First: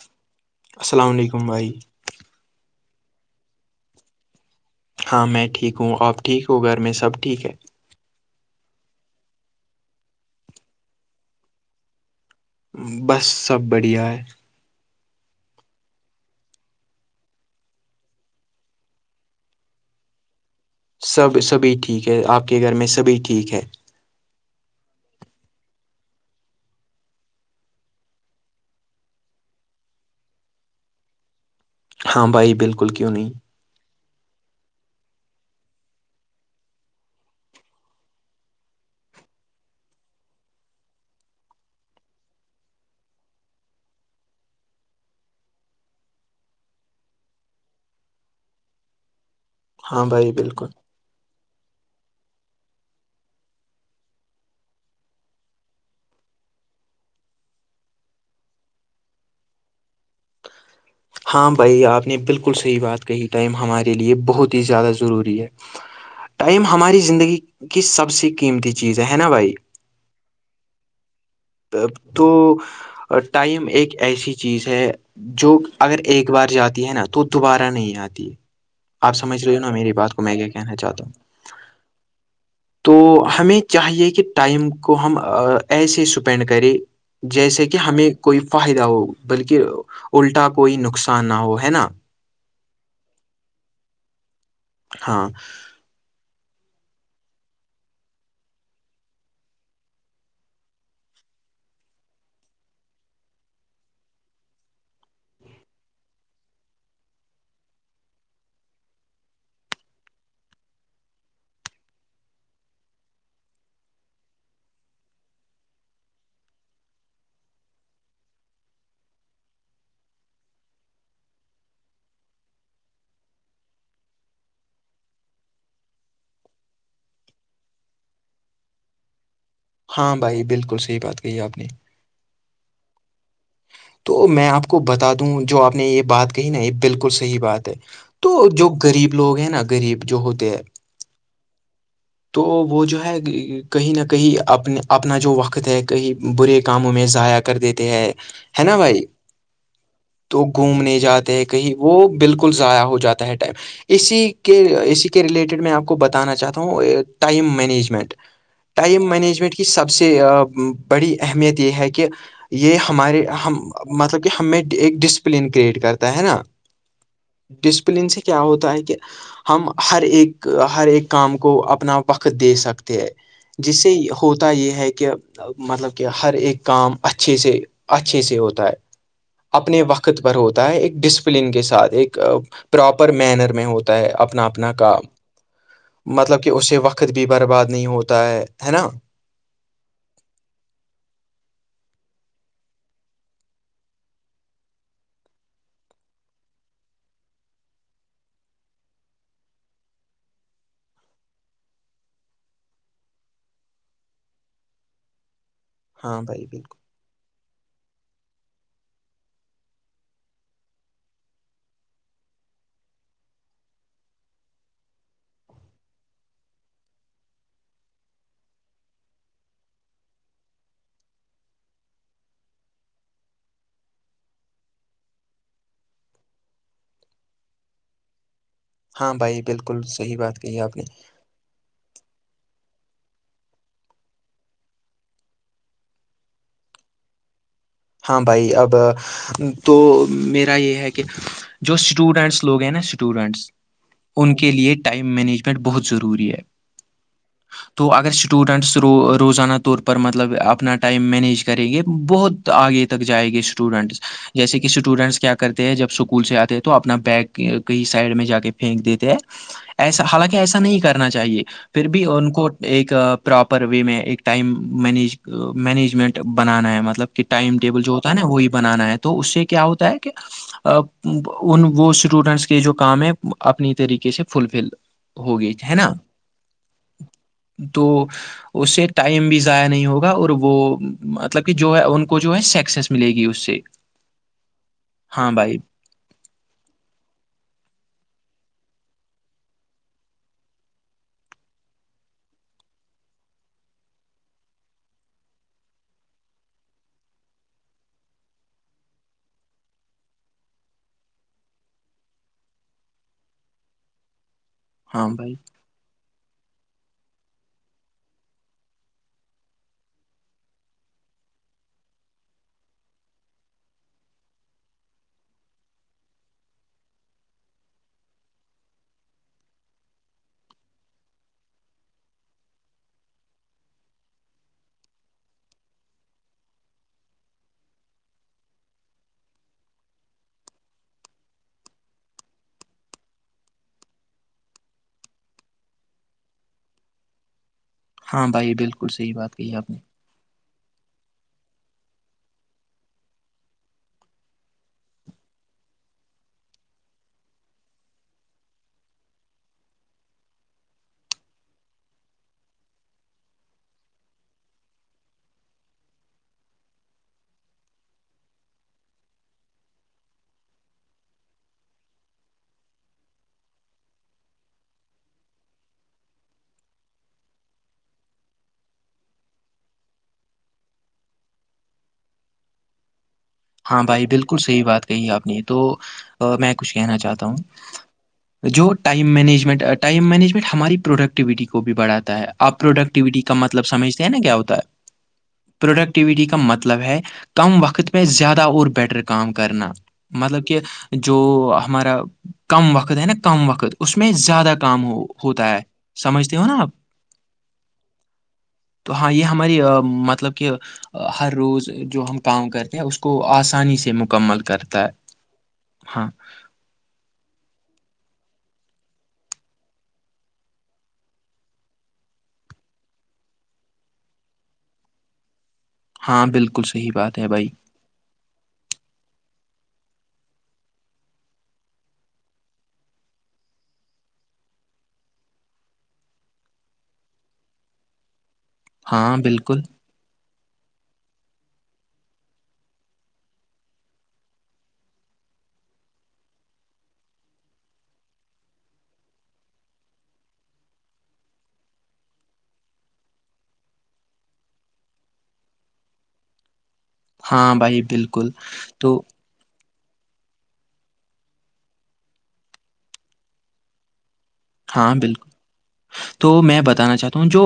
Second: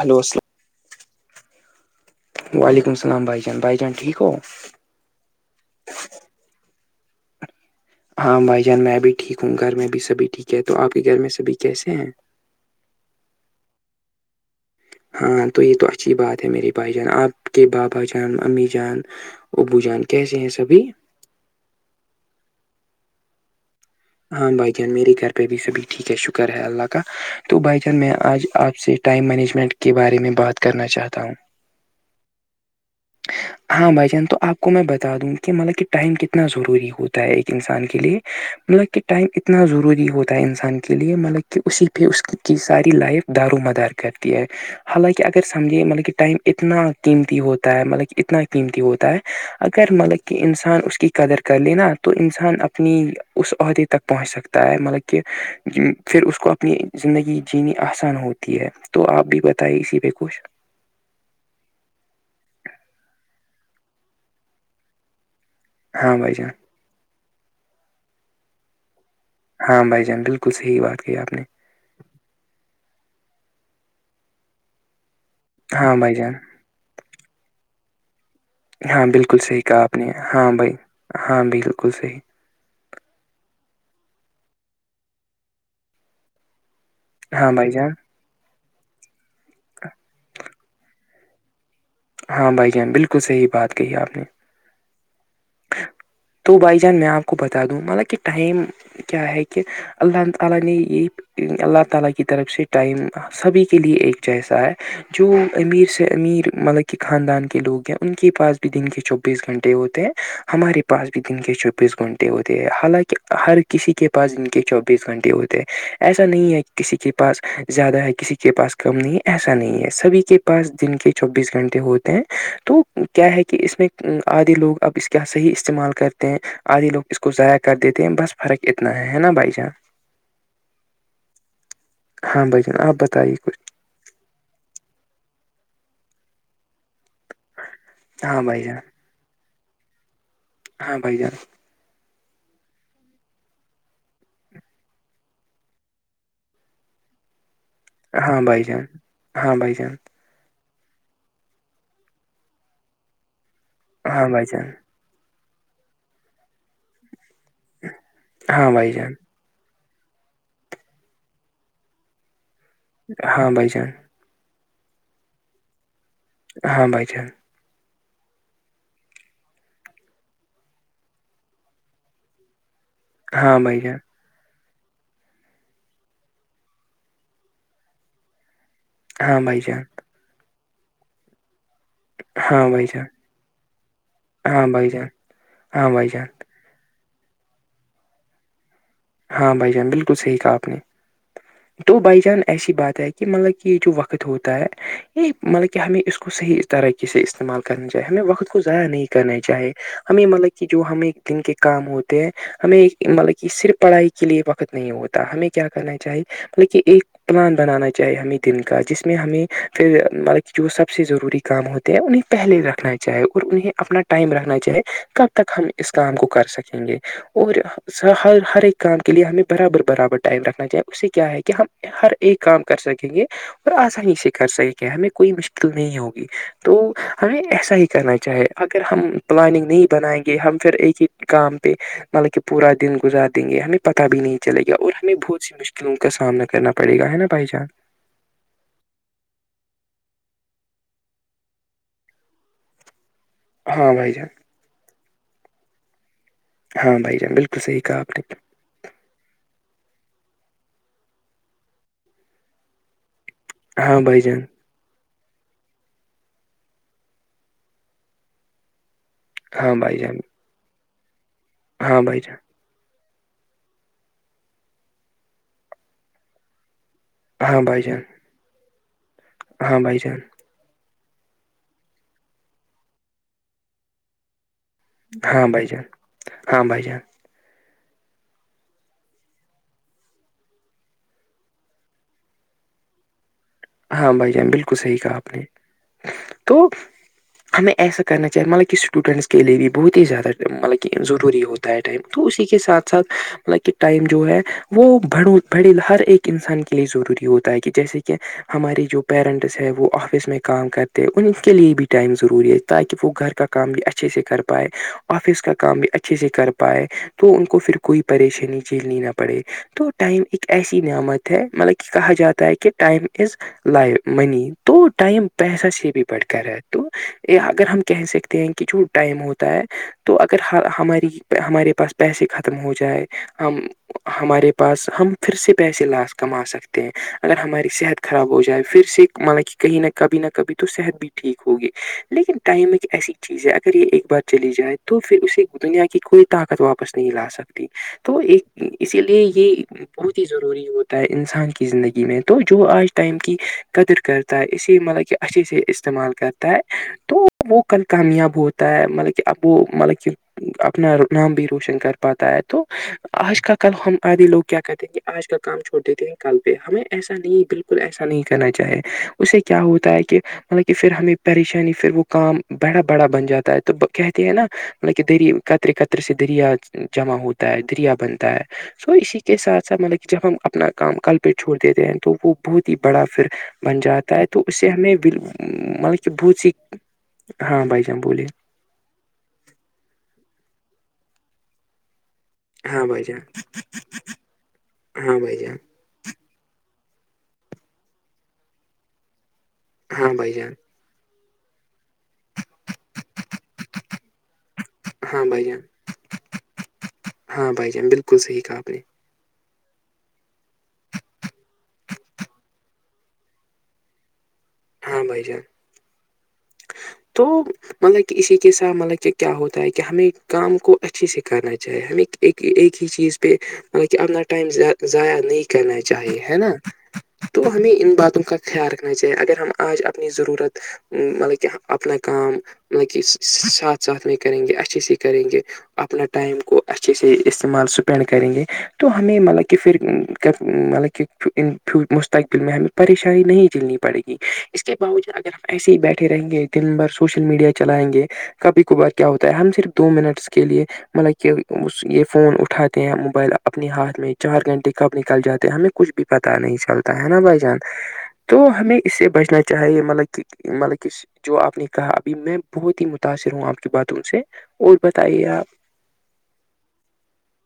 hello السلام السلام علیکم بھائی وعلیکم السلام بھائی جان بھائی جان ٹھیک ہو ہاں میں ٹھیک ہوں آپ ٹھیک ہو گھر میں سب ٹھیک ہے ہاں بھائی جان میں بھی ٹھیک ہوں گھر میں بھی سبھی ٹھیک ہے تو آپ کے گھر میں سبھی کیسے ہیں بس سب بڑیا ہے ہاں تو یہ تو اچھی بات ہے میرے بھائی جان آپ کے بابا جان امی جان ابو جان کیسے ہیں سبھی سب سبھی ٹھیک ہے آپ کے گھر میں سبھی ٹھیک ہے ہاں بھائی جان میرے گھر پہ بھیھی سبھی ٹھیک ہے شکر ہے اللہ کا تو بھائی جان میں آج آپ سے ٹائم مینجمنٹ کے بارے میں بات کرنا چاہتا ہوں ہاں بھائی بالکل کیوں نہیں ہاں بھائی جان تو آپ کو میں بتا دوں کہ مطلب کہ ٹائم کتنا ضروری ہوتا ہے ایک انسان کے لیے مطلب کہ ٹائم اتنا ضروری ہوتا ہے انسان کے لیے مطلب کہ اسی پہ اس کی ساری لائف دارومدار کرتی ہے حالانکہ اگر سمجھیے مطلب کہ ٹائم اتنا قیمتی ہوتا ہے مطلب کہ اتنا قیمتی ہوتا ہے اگر ہاں مطلب بھائی کہ بالکل انسان اس کی قدر کر لےینا تو انسان اپنی اس عہدے تک پہنچ سکتا ہے مطلب کہ پھر اس کو اپنی زندگی جینی آسان ہوتی ہے تو آپ بھی بتائیں اسی پہ کچھ ہاں بھائی آپ نے بالکل صحیح بات کہی ٹائم ہمارے لیے بہت ہی زیادہ ضروری ہے ہاں بھائی جان ٹائم ہماری زندگی کی سب سے قیمتی چیز ہے نا بھائی ہاں بھائی جان بالکل صحیح بات کی آپ نے تو ٹائم ایک ایسی چیز ہے جو ہاں اگر بھائی ایک جان بار جاتی ہے نا تو دوبارہ نہیں آتی ہے ہاں آپ بالکل سمجھ رہے ہو صحیح نا کہا میری آپ نے بات کو میں یہ ہاں بھائی کہنا چاہتا ہوں ہاں بالکل صحیح تو ہمیں چاہیے کہ ٹائم کو ہم ایسے اسپینڈ کریں ہاں جیسے بھائی کہ جان ہمیں کوئی فائدہ ہو بلکہ الٹا کوئی نقصان نہ ہو ہے نا ہاں بھائی جان بالکل صحیح بات کہ آپ نے ہاں تو بائی جان میں آپ کو بتا دوں مطلب کہ ٹائم کیا ہے کہ اللہ تعالی نے عید اللہ تعالی کی طرف سے ٹائم اپ سبھی کے لیے ایک جیسا ہے جو امیر سے امیر مطلب کے خاندان کے لوگ ہیں ان کے پاس بھی دن کے چوبیس گھنٹے ہوتے ہیں ہمارے پاس بھی دن کے چوبیس گھنٹے ہوتے ہیں حالانکہ ہر کسی کے پاس جن کے چوبیس گھنٹے ہوتے ہیں ایسا نہیں ہے کسی کے پاس زیادہ ہے کسی کے پاس کم نہیں ہے ایسا نہیں ہے سبھی کے پاس دن کے چوبیس گھنٹے ہوتے ہیں تو کیا ہے کہ اس میں آدھے لوگ اب اس کا صحیح استعمال کرتے ہیں آدھی لوگ اس کو ضائع کر دیتے ہیں بس فرق اتنا ہے نا بھائی جاناں ہاں بھائی بالکل صحی بات کہی آپ نے ہاں بھائی جان آپ بتائیے کچھ تو میں آپ کو بتا دوں جو آپ نے یہ بات کہی نا یہ بالکل صحیح بات ہے ہاں تو بھائی جو جان غریب لوگ ہیں نا غریب جو ہوتے ہیں ہاں بائی جان تو وہ جو ہے کہیں نہ کہیں اپنے اپنا جو وقت ہے کہیں برے کاموں میں ضائع کر دیتے ہیں ہاں ہے نا جان بھائی ہاں بھائی جان تو گھومنے جاتے ہیں کہیں وہ بالکل ضائع ہو جاتا ہے ٹائم اسی ہاں کے بھائی اسی ریلیٹڈ میں آپ کو بتانا چاہتا ہوں ٹائم مینجمنٹ ٹائم جان مینجمنٹ کے سب سے بڑی اہمیت یہ ہے کہ یہ ہمارے ہاں ہم بھائی جان مطلب کہ ہمیں ایک ڈسپلن کریئٹ کرتا ہے نا ہاں بھائی جان ڈسپلن سے کیا ہوتا ہے کہ ہم ہر ایک ہر ایک کام کو اپ اپنا وقت دے سکتے ہیں ہاں بھائی جسے جان ہوتا یہ ہے کہ مطلب کہ ہر ایک کام اچھے سے اچھے سے ہوتا ہے ہاں بھائی اپنے جان وقت پر ہوتا ہے ایک ڈسپلن کے ساتھ ایک ہاں بھائی جان پراپر مینر میں ہوتا ہے اپنا ہاں بھائی جان ہاں اپنا بھائی کا جان ہاں بھائی جان مطلب کہ اسے وقت بھی برباد نہیں ہوتا ہے ہے نا ہاں بھائی جان بالکل صحی کہا آپ نے [unintelligible] تو بائی جان ایسی بات ہے کہ مطلب کہ یہ جو وقت ہوتا ہے یہ مطلب کہ ہمیں اس کو صحیح طرقی سے استعمال کرنا چاہی ہمیں وقت کو ضائع نہیں کرنا چیے ہمیں مطلب کہ جو ہمیں ایک دن کے کام ہوتے ہیں ہمیں مطلب کہ صرف پڑھائی کے لیے وقت نہیں ہوتا ہمیں کیا کرنا ہاں چاہیے بھائی مطلب بالکل کہ ایک پلان بنانا چاہیے ہمیں دن کا جس میں ہمیں پھر مطلب جو سب سے ضروری کام ہوتے ہیں انہیں پہلے رکھنا چاہے اور انہیں اپنا ٹائم رکھنا چاہے کب تک ہم اس کام کو کر سکیں گے اور ہر ہر ایک کام کے لیے ہمیں برابر برابر ٹائم رکھنا چاہیے اس سے کیا ہے کہ ہم ہر ایک کام کر سکیں گے اور آسانی سے کر سک گے ہمیں کوئی مشکل نہیں ہوگی تو ہمیں ایسا ہی کرنا چاہے اگر ہم ہاں بھائی پلاننگ بالکل نہیں صحیح بنائیں گے بات ہم کہی پھر آپ نے ایک ہی کام پہ مطلب کہ پورا دن گزاریں دیں گے ہمیں پتا بھی نہیں چلے گا اور ہمیں بہت سی مشکلوں کا سامنا کرنا پڑے گا ہے نا بھائی جان ہاں بھائی اب تو میرا یہ ہے کہ جو اسٹوڈنٹس لوگ ہیں نا اسٹوڈنٹس ہاں بھائی جان ان کے لیئے ٹائم مینجمنٹ بہت ضروری ہے ہاں بھائی جان بالکل صحیح کہ آپ اسوڈنٹس رو روزانہ طور پر مطلب اپنا ٹائم مینیج کریں گے بہت آگے تک جائے گے اسٹوڈنٹس ہاں بھائی جان جیسے کہ کہ اسٹوڈینٹس کیا کرتے ہیں جب اسکول سے آتے ہیں تو اپنا بیک کہیں سائڈ میں جا کے پھینک دیتے ہیں ہاں بھائی ایسا جان حالانکہ ایسا نہیں کرنا چاہیے پھر ہاں بھی بھائی ان جان کو ایک پراپر وے میں ایک ٹائم مینج مینجمنٹ بنانا ہے مطلب کہ ٹائم ہاں بھائی ٹیبل جو جان ہوتا ہے نا وہی بنانا ہے تو اس سے کیا ہاں ہوتا ہے بھائی کہ جان ان وہ اسٹوڈینٹس کے جو کام ہے اپنی طریقے سے فلفل ہو ہاں گئے بھائی ہے جان نا ہاں بھائی جان تو اس سے ٹائم بھی ضائع نہیں ہوگا اور وہ مطلب کہ جو ہے ان کو جو ہے سکسیس ملے گی اس سے ہاں بھائی جان بالکل صحیح کہا ہاں آپ نے بھائی تو ہمیں ایسا کرنا چاہیے مطلب کہ اسٹوڈنٹس کے لیے بھی بہت ہی زیادہ مطلب کہ ضروری ہوتی ہے ہے ٹائم تو اسی کے ساتھ ساتھ مطلب کہ ٹائم جو ہے وہ بڑ بھڑی ہر ایک انسان کے لیے ضروری ہوتا ہے کہ جیسے کہ ہمارے جو پیرنٹس ہے وہ آفس میں کام کرتے ہیں ان کے لیے بھی ٹائم ضروری ہے تاکہ وہ گھر کا کام بھی اچھے سے کر پائے ہاں بھائی آفس کا کام بھی اچھے سے کر پائے تو ان کو پھر کوئی پریشانی جھینیینا پڑے تو ٹائم ایک ایسی نعمت ہے مطلب کہ کہا جاتا ہے کہ ٹائم از لائی منی تو ٹائم پیسہ سے بھی بڑٹھ کر رہ ہے تو یہ اگر ہم کہہ سکتے ہیں کہ جو ٹائم ہوتا ہے تو اگر ہماری ہمارے پاس پیسے ختم ہو جائے ہم ہمارے پاس ہم پھر سے پیسے لاس کما سکتے ہیں اگر ہماری صحت خراب ہو جائے پھر سے مطا کہ کہیں نہ کبھی نہ کبھی تو صحت بھی ٹھیک ہوگی لیکن ٹائم ایک ایسی چیز ہے اگر یہ ایک بار چلی جائے تو پھر اسے دنیا کی کوئی طاقت واپس نہیں لا سکتا تو ہاں ایک بھائی بالکل اسی صحیح لیے بات یہ کہی آپ نے بہت ہی ضروری ہوتا ہے انسان کی زندگی میں تو جو آج ٹائم کی قدر کرتا ہے اسی مطلب کہ اچھے سے استعمال کرتا ہے تو وہ کل کامیاب ہوتا ہے مطلب کہ اب وہ مطلب کی اپنا نام بھی روشن کر پاتا ہے تو آج کا کل ہم آدے لوگ کیا کہتے ہیں کہ آج کا کام چھوڑ دیتے ہیں کل پہ ہمیں ایسا نہیں ہے بالکل کول ایسا نہیں کرنا چاہے اس سے کیا ہوتا ہے کہ مطلب کہ پھر ہمیں پریشانی پھر وہ کام بڑا بڑا بن جاتا ہے تو کہتے ہیں نا مطلب کہ دری قترے قترے سے دریا جمع ہوتا ہے دریا بنتا ہے سو اسی کے ساتھ ساتھ مطلب کہ جب ہم اپنا کام کل پیٹ چھوڑ دیتے ہیں تو وہ بہت ہی بڑا پھر بن ہاں بھائی جاتا ہے بالکل تو اس صحیح سے بات ہمیں کہی آپ نے تو مطلب کہ آ، بہت سی میں کچھ کہنا چاہتا ہوں ہاں بھائی جان بولے جو ٹائم مینجمنٹ ٹائم مینجمنٹ ہماری پروڈکٹیوٹی کو بھی بڑھاتا ہے آپ ہاں بھائی پروڈکٹیوٹی جان کا مطلب سمجھتے ہیں نا کیا ہوتا ہے ہاں بھائی جان پروڈکٹ ایکٹیوٹی کا مطلب ہے کم وقت میں زیادہ اور بیٹر کام کرنا ہاں بھائی مطلب جان کہ جو ہمارا کم وقت ہے نا کم وقت اس میں زیادہ کام ہو ہاں بھائی ہوتا جان ہے سمجھتے ہو نا آپ ہاں بھائی جان بالکلح آپ نے تو ہاں یہ ہماری مطلب کہ ہر روز جو ہم کام کرتے ہیں اس کو آسانی سے مکمل کر ہاں بھائی جان تو مطلب کہ اسی کے ساتھ مطلب کہ کیا ہوتا ہے کہ ہمیں کام کو اچھے سے کرنا چاہیے ہمیں اک ایکک ہی چیز پہ مطلب کہ اپنا ائم ضائع نہیں کرنا چی چاہیے ہاں ہے نا بالکل صحیح بات ہے تو بھائی ہمیں ان باتوں کا خیال رکھنا چاہیے اگر ہم آج اپنی ضرورت مطلب کہ اپنا کام مطلب کہ ساتھ ساتھ میں کریں گے اچھی سےی کریں گے اپنا ٹائم کو اچھے سے استعمال اسپینڈ کریں گے تو ہاں ہمیں مطلب کہ بالکل پھر مطلب کہ مستقبل میں ہمیں پریشانی نہیں جھیلنی پڑے گی اس کے باوجود اگر ہم ایسے ہی بیٹھے رہیں گے دن بھر سوشل میڈیا چلائیں گے کبھی کبار کیا ہوتا ہے ہم صرف دو منٹس کے لیے مطلب کہ اس یہ فون اٹھاتے ہیں موبائل اپنے ہاتھ میں چار گھنٹے کب نکل جاتے ہیں ہمیں کچھ بھی پتا نہیں چلتا ہے نا بھ ہاں جان بھائی بالکل تو ہمیں اس تو سے بچنا چاہے مطلب کہ مطلب کہ جو آپ نے کہا ابھی میں بہت ہی متاثر ہوں آپ کی باتوں سے اور ہاں بتائیے بالکل آپ تو میں بتانا چاہتا ہوں جو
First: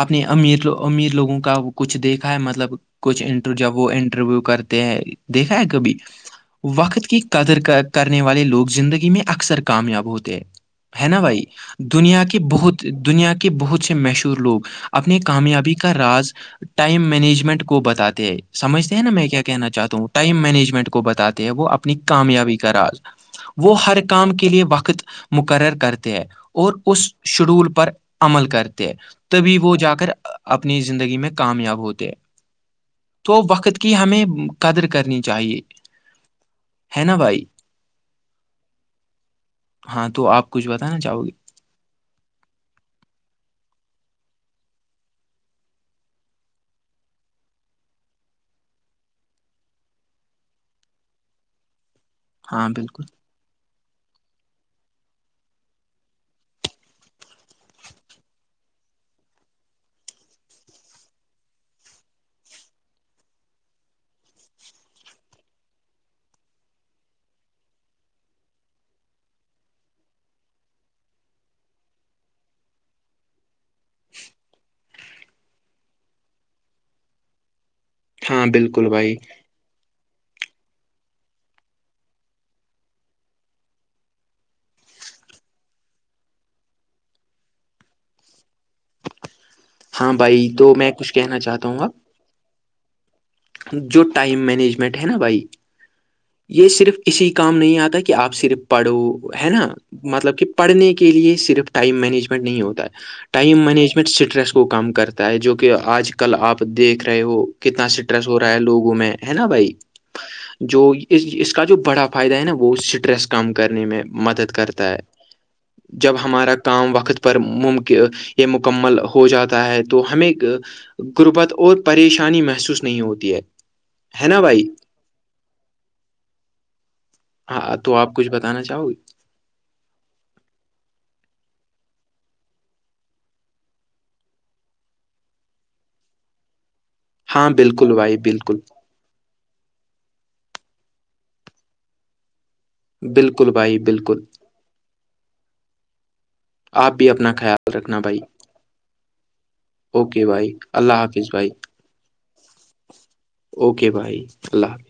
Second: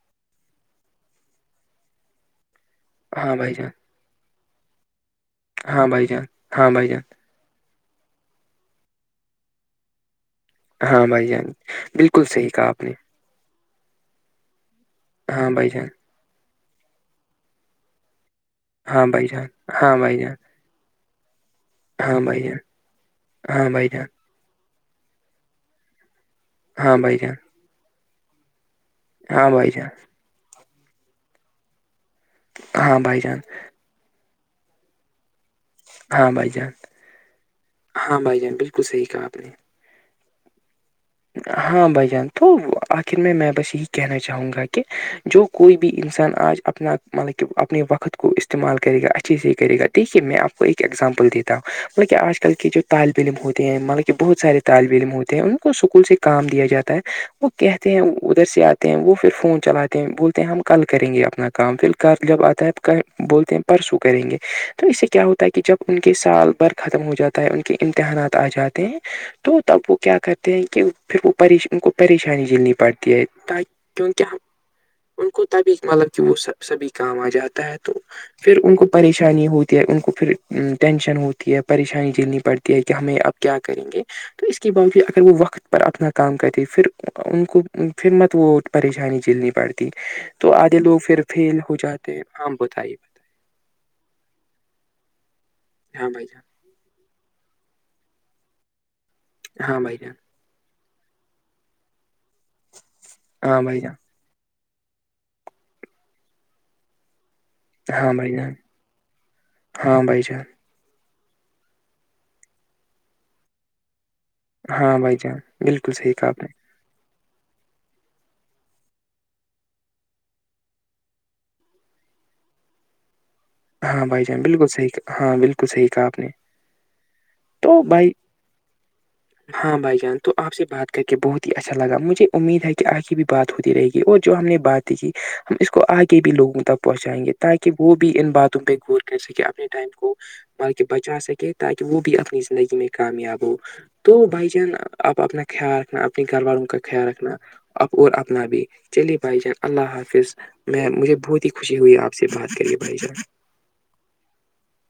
آپ نے امیر امیر لوگوں کا کچھ دیکھا ہے مطلب کچھ ہاں انٹر بھائی جان جب وہ انٹرویو کرتے ہیں دیکھا ہے ہاں کبھی بھائی جان ہاں بھائی جان وقت کی قدر کرنے والے لوگ زندگی میں اکثر کامیاب ہوتے ہیں ہاں ہے نا بھائی جان دنیا بالکل کے صحیح کہا آپ بہت نے دنیا کے بہت سے مشہور لوگ اپنی ہاں بھائی کامیابی جان کا راز ٹائم مینجمنٹ کو بتاتے ہیں سمجتے ہیں ہاں نا میں بھائی کیا جان کہنا چاہتا ہاں ہوں بھائی ٹائم مینجمنٹ کو بتاتے ہیں وہ اپنی کامیابی جان کا راز ہاں وہ بھائی ہر جان کام کے لیے وقت مقرر کرتے ہیں اور ہاں اس بھائی جان شیڈول پر عمل کرتے ہیں ہاں تبھی بھائی وہ جان جا کر اپنی زندگی میں کامیاب ہوتے ہیں ہاں بھائی جان ہاں بھائی جان تو وقت کے کہ ہمیں قدر کرنی چاہیے ہاں بھائی جان ہے نا بھائی ہاں بھائی جان بالکل صحیح کہا آپ نے ہاں تو آپ کچھ بتانا چاہو گے ہاں بھائی جان تو آخر میں میں بس یہی کہنا چاہوں گا کہ جو کوئی بھی انسان آج اپنا مطلب کہ اپنے وقت کو استعمال کرے گا اچھے سے ہی کرے گا دیکھیے میں کو ایکگزامپل دی مطلب کہ آج کل ہاں کے جو بالکل طالب علم ہوتے ہیں مطلب کہ بہت سارے طالب علم ہوتے ہیں ان کو س سے کام دیا جاتا ہے وہ کہتے ہیں ادھر سے آتے ہیں وہ پھر فون چلاتے ہیں بولتے ہیں ہم کل کریں گے اپنا کام پھر کل جب آتا ہے بولتے ہیں پرسوں کریں گے تو اس سے کیا ہوتا ہے کہ جب ان کے سال بھر ختم ہو جاتا ہے ان کے امتحانات آ جاتے ہیں تو تب وہ کیا کرتے ہیں کہ پھر وہش ان کو پریشانی جلنی پڑتی ہے کیونکہ ان کو تبھی مطلب کہ وہ سب سبھی کام آ جاتا ہے تو ہاں پھر ان کو بالکل بھائی پریشانی ہوتی ان کو پھر ٹینشن ہوتی ہے پریشانی جھیلنی پڑتی ہے کہ ہمیں اب کیا کریں گے تو اس کے باوجود اگر وہ وقت پر اپنا کام کرتے پھر ان کو پھر مت وہ پریشانی جلنی پڑتی ہاں تو بھائی آدھے میں لوگ کچھ پھر کہنا فیل چاہتا ہو ہوں گا جاتے ہیں آ بتائیے بتائیے جو ٹائم مینجمنٹ ہے نا بھائی ہاں بھائی ج یہ صرف اسی کام نہیں آتا کہ آپ صرف پڑھو ہے نا جان مطلب کہ پڑھنے کے لیے صرف ٹائم مینجمنٹ نہیں ہوتا ہے ہاں ٹائم بھائی جان مینجمنٹ اسٹریس کو کو کام کرتا ہے جو کہ آج کل آپ دیکھ رہے ہو کتنا ہاں اسٹریس بھائی ہو رہا جان ہے لوگوں میں ہے نا بھائی ہاں بھائی جان ہاں بھائی جو اس اس کا جو بڑا فائدہ ہے نا وہ اسٹریس کم کرنے میں مدد جان کرتا ہے ہاں بھائی جان بالکل صحیح جب کہا آپ نے ہمارا کام وقت پر ممکن یا مکمل ہو جاتا ہے تو ہمیں غربت اور پریشانی محسوس نہیں ہوتی ہے ہاں بھائی ہے جان نا بالکل صحیح ہاں بالکل صحیح کہا آپ نے ہاں تو آپ کچھ بتانا چاہو گی ہاں بھائی جان تو آپ سے بات کر کے بہت ہی اچھا لگا مجھے امید ہے کہ آگے بھی بات ہوتی رہے گی اور جو ہم نے باتیں کی ہم اس کو آگے بھی لوگوں تک پہنچائیں گے ہاں تاکہ بالکل وہ بھی بھائی ان باتوں بالکل ور کر سکے اپنے ٹائم کو بلکہ بچا سکے تاکہ وہ بھی اپنی زندگی میں کامیاب بالکل ہو بھائی بالکل تو بھائی جان آپ اپنا خیال رکھنا اپنے گھر والوں کا آپ خیال بھی رکھنا اپنا خیال ا رکھنا اور بھائی اپنا بھی چلیے بھائی جان اللہ اوکے حافظ بھائی میں اللہ مجھے حافظ بہت بھائی ہی خوشی ہوئی آپ سے بات کریے بھائی جانب اوکے بھائی اللہ حافظ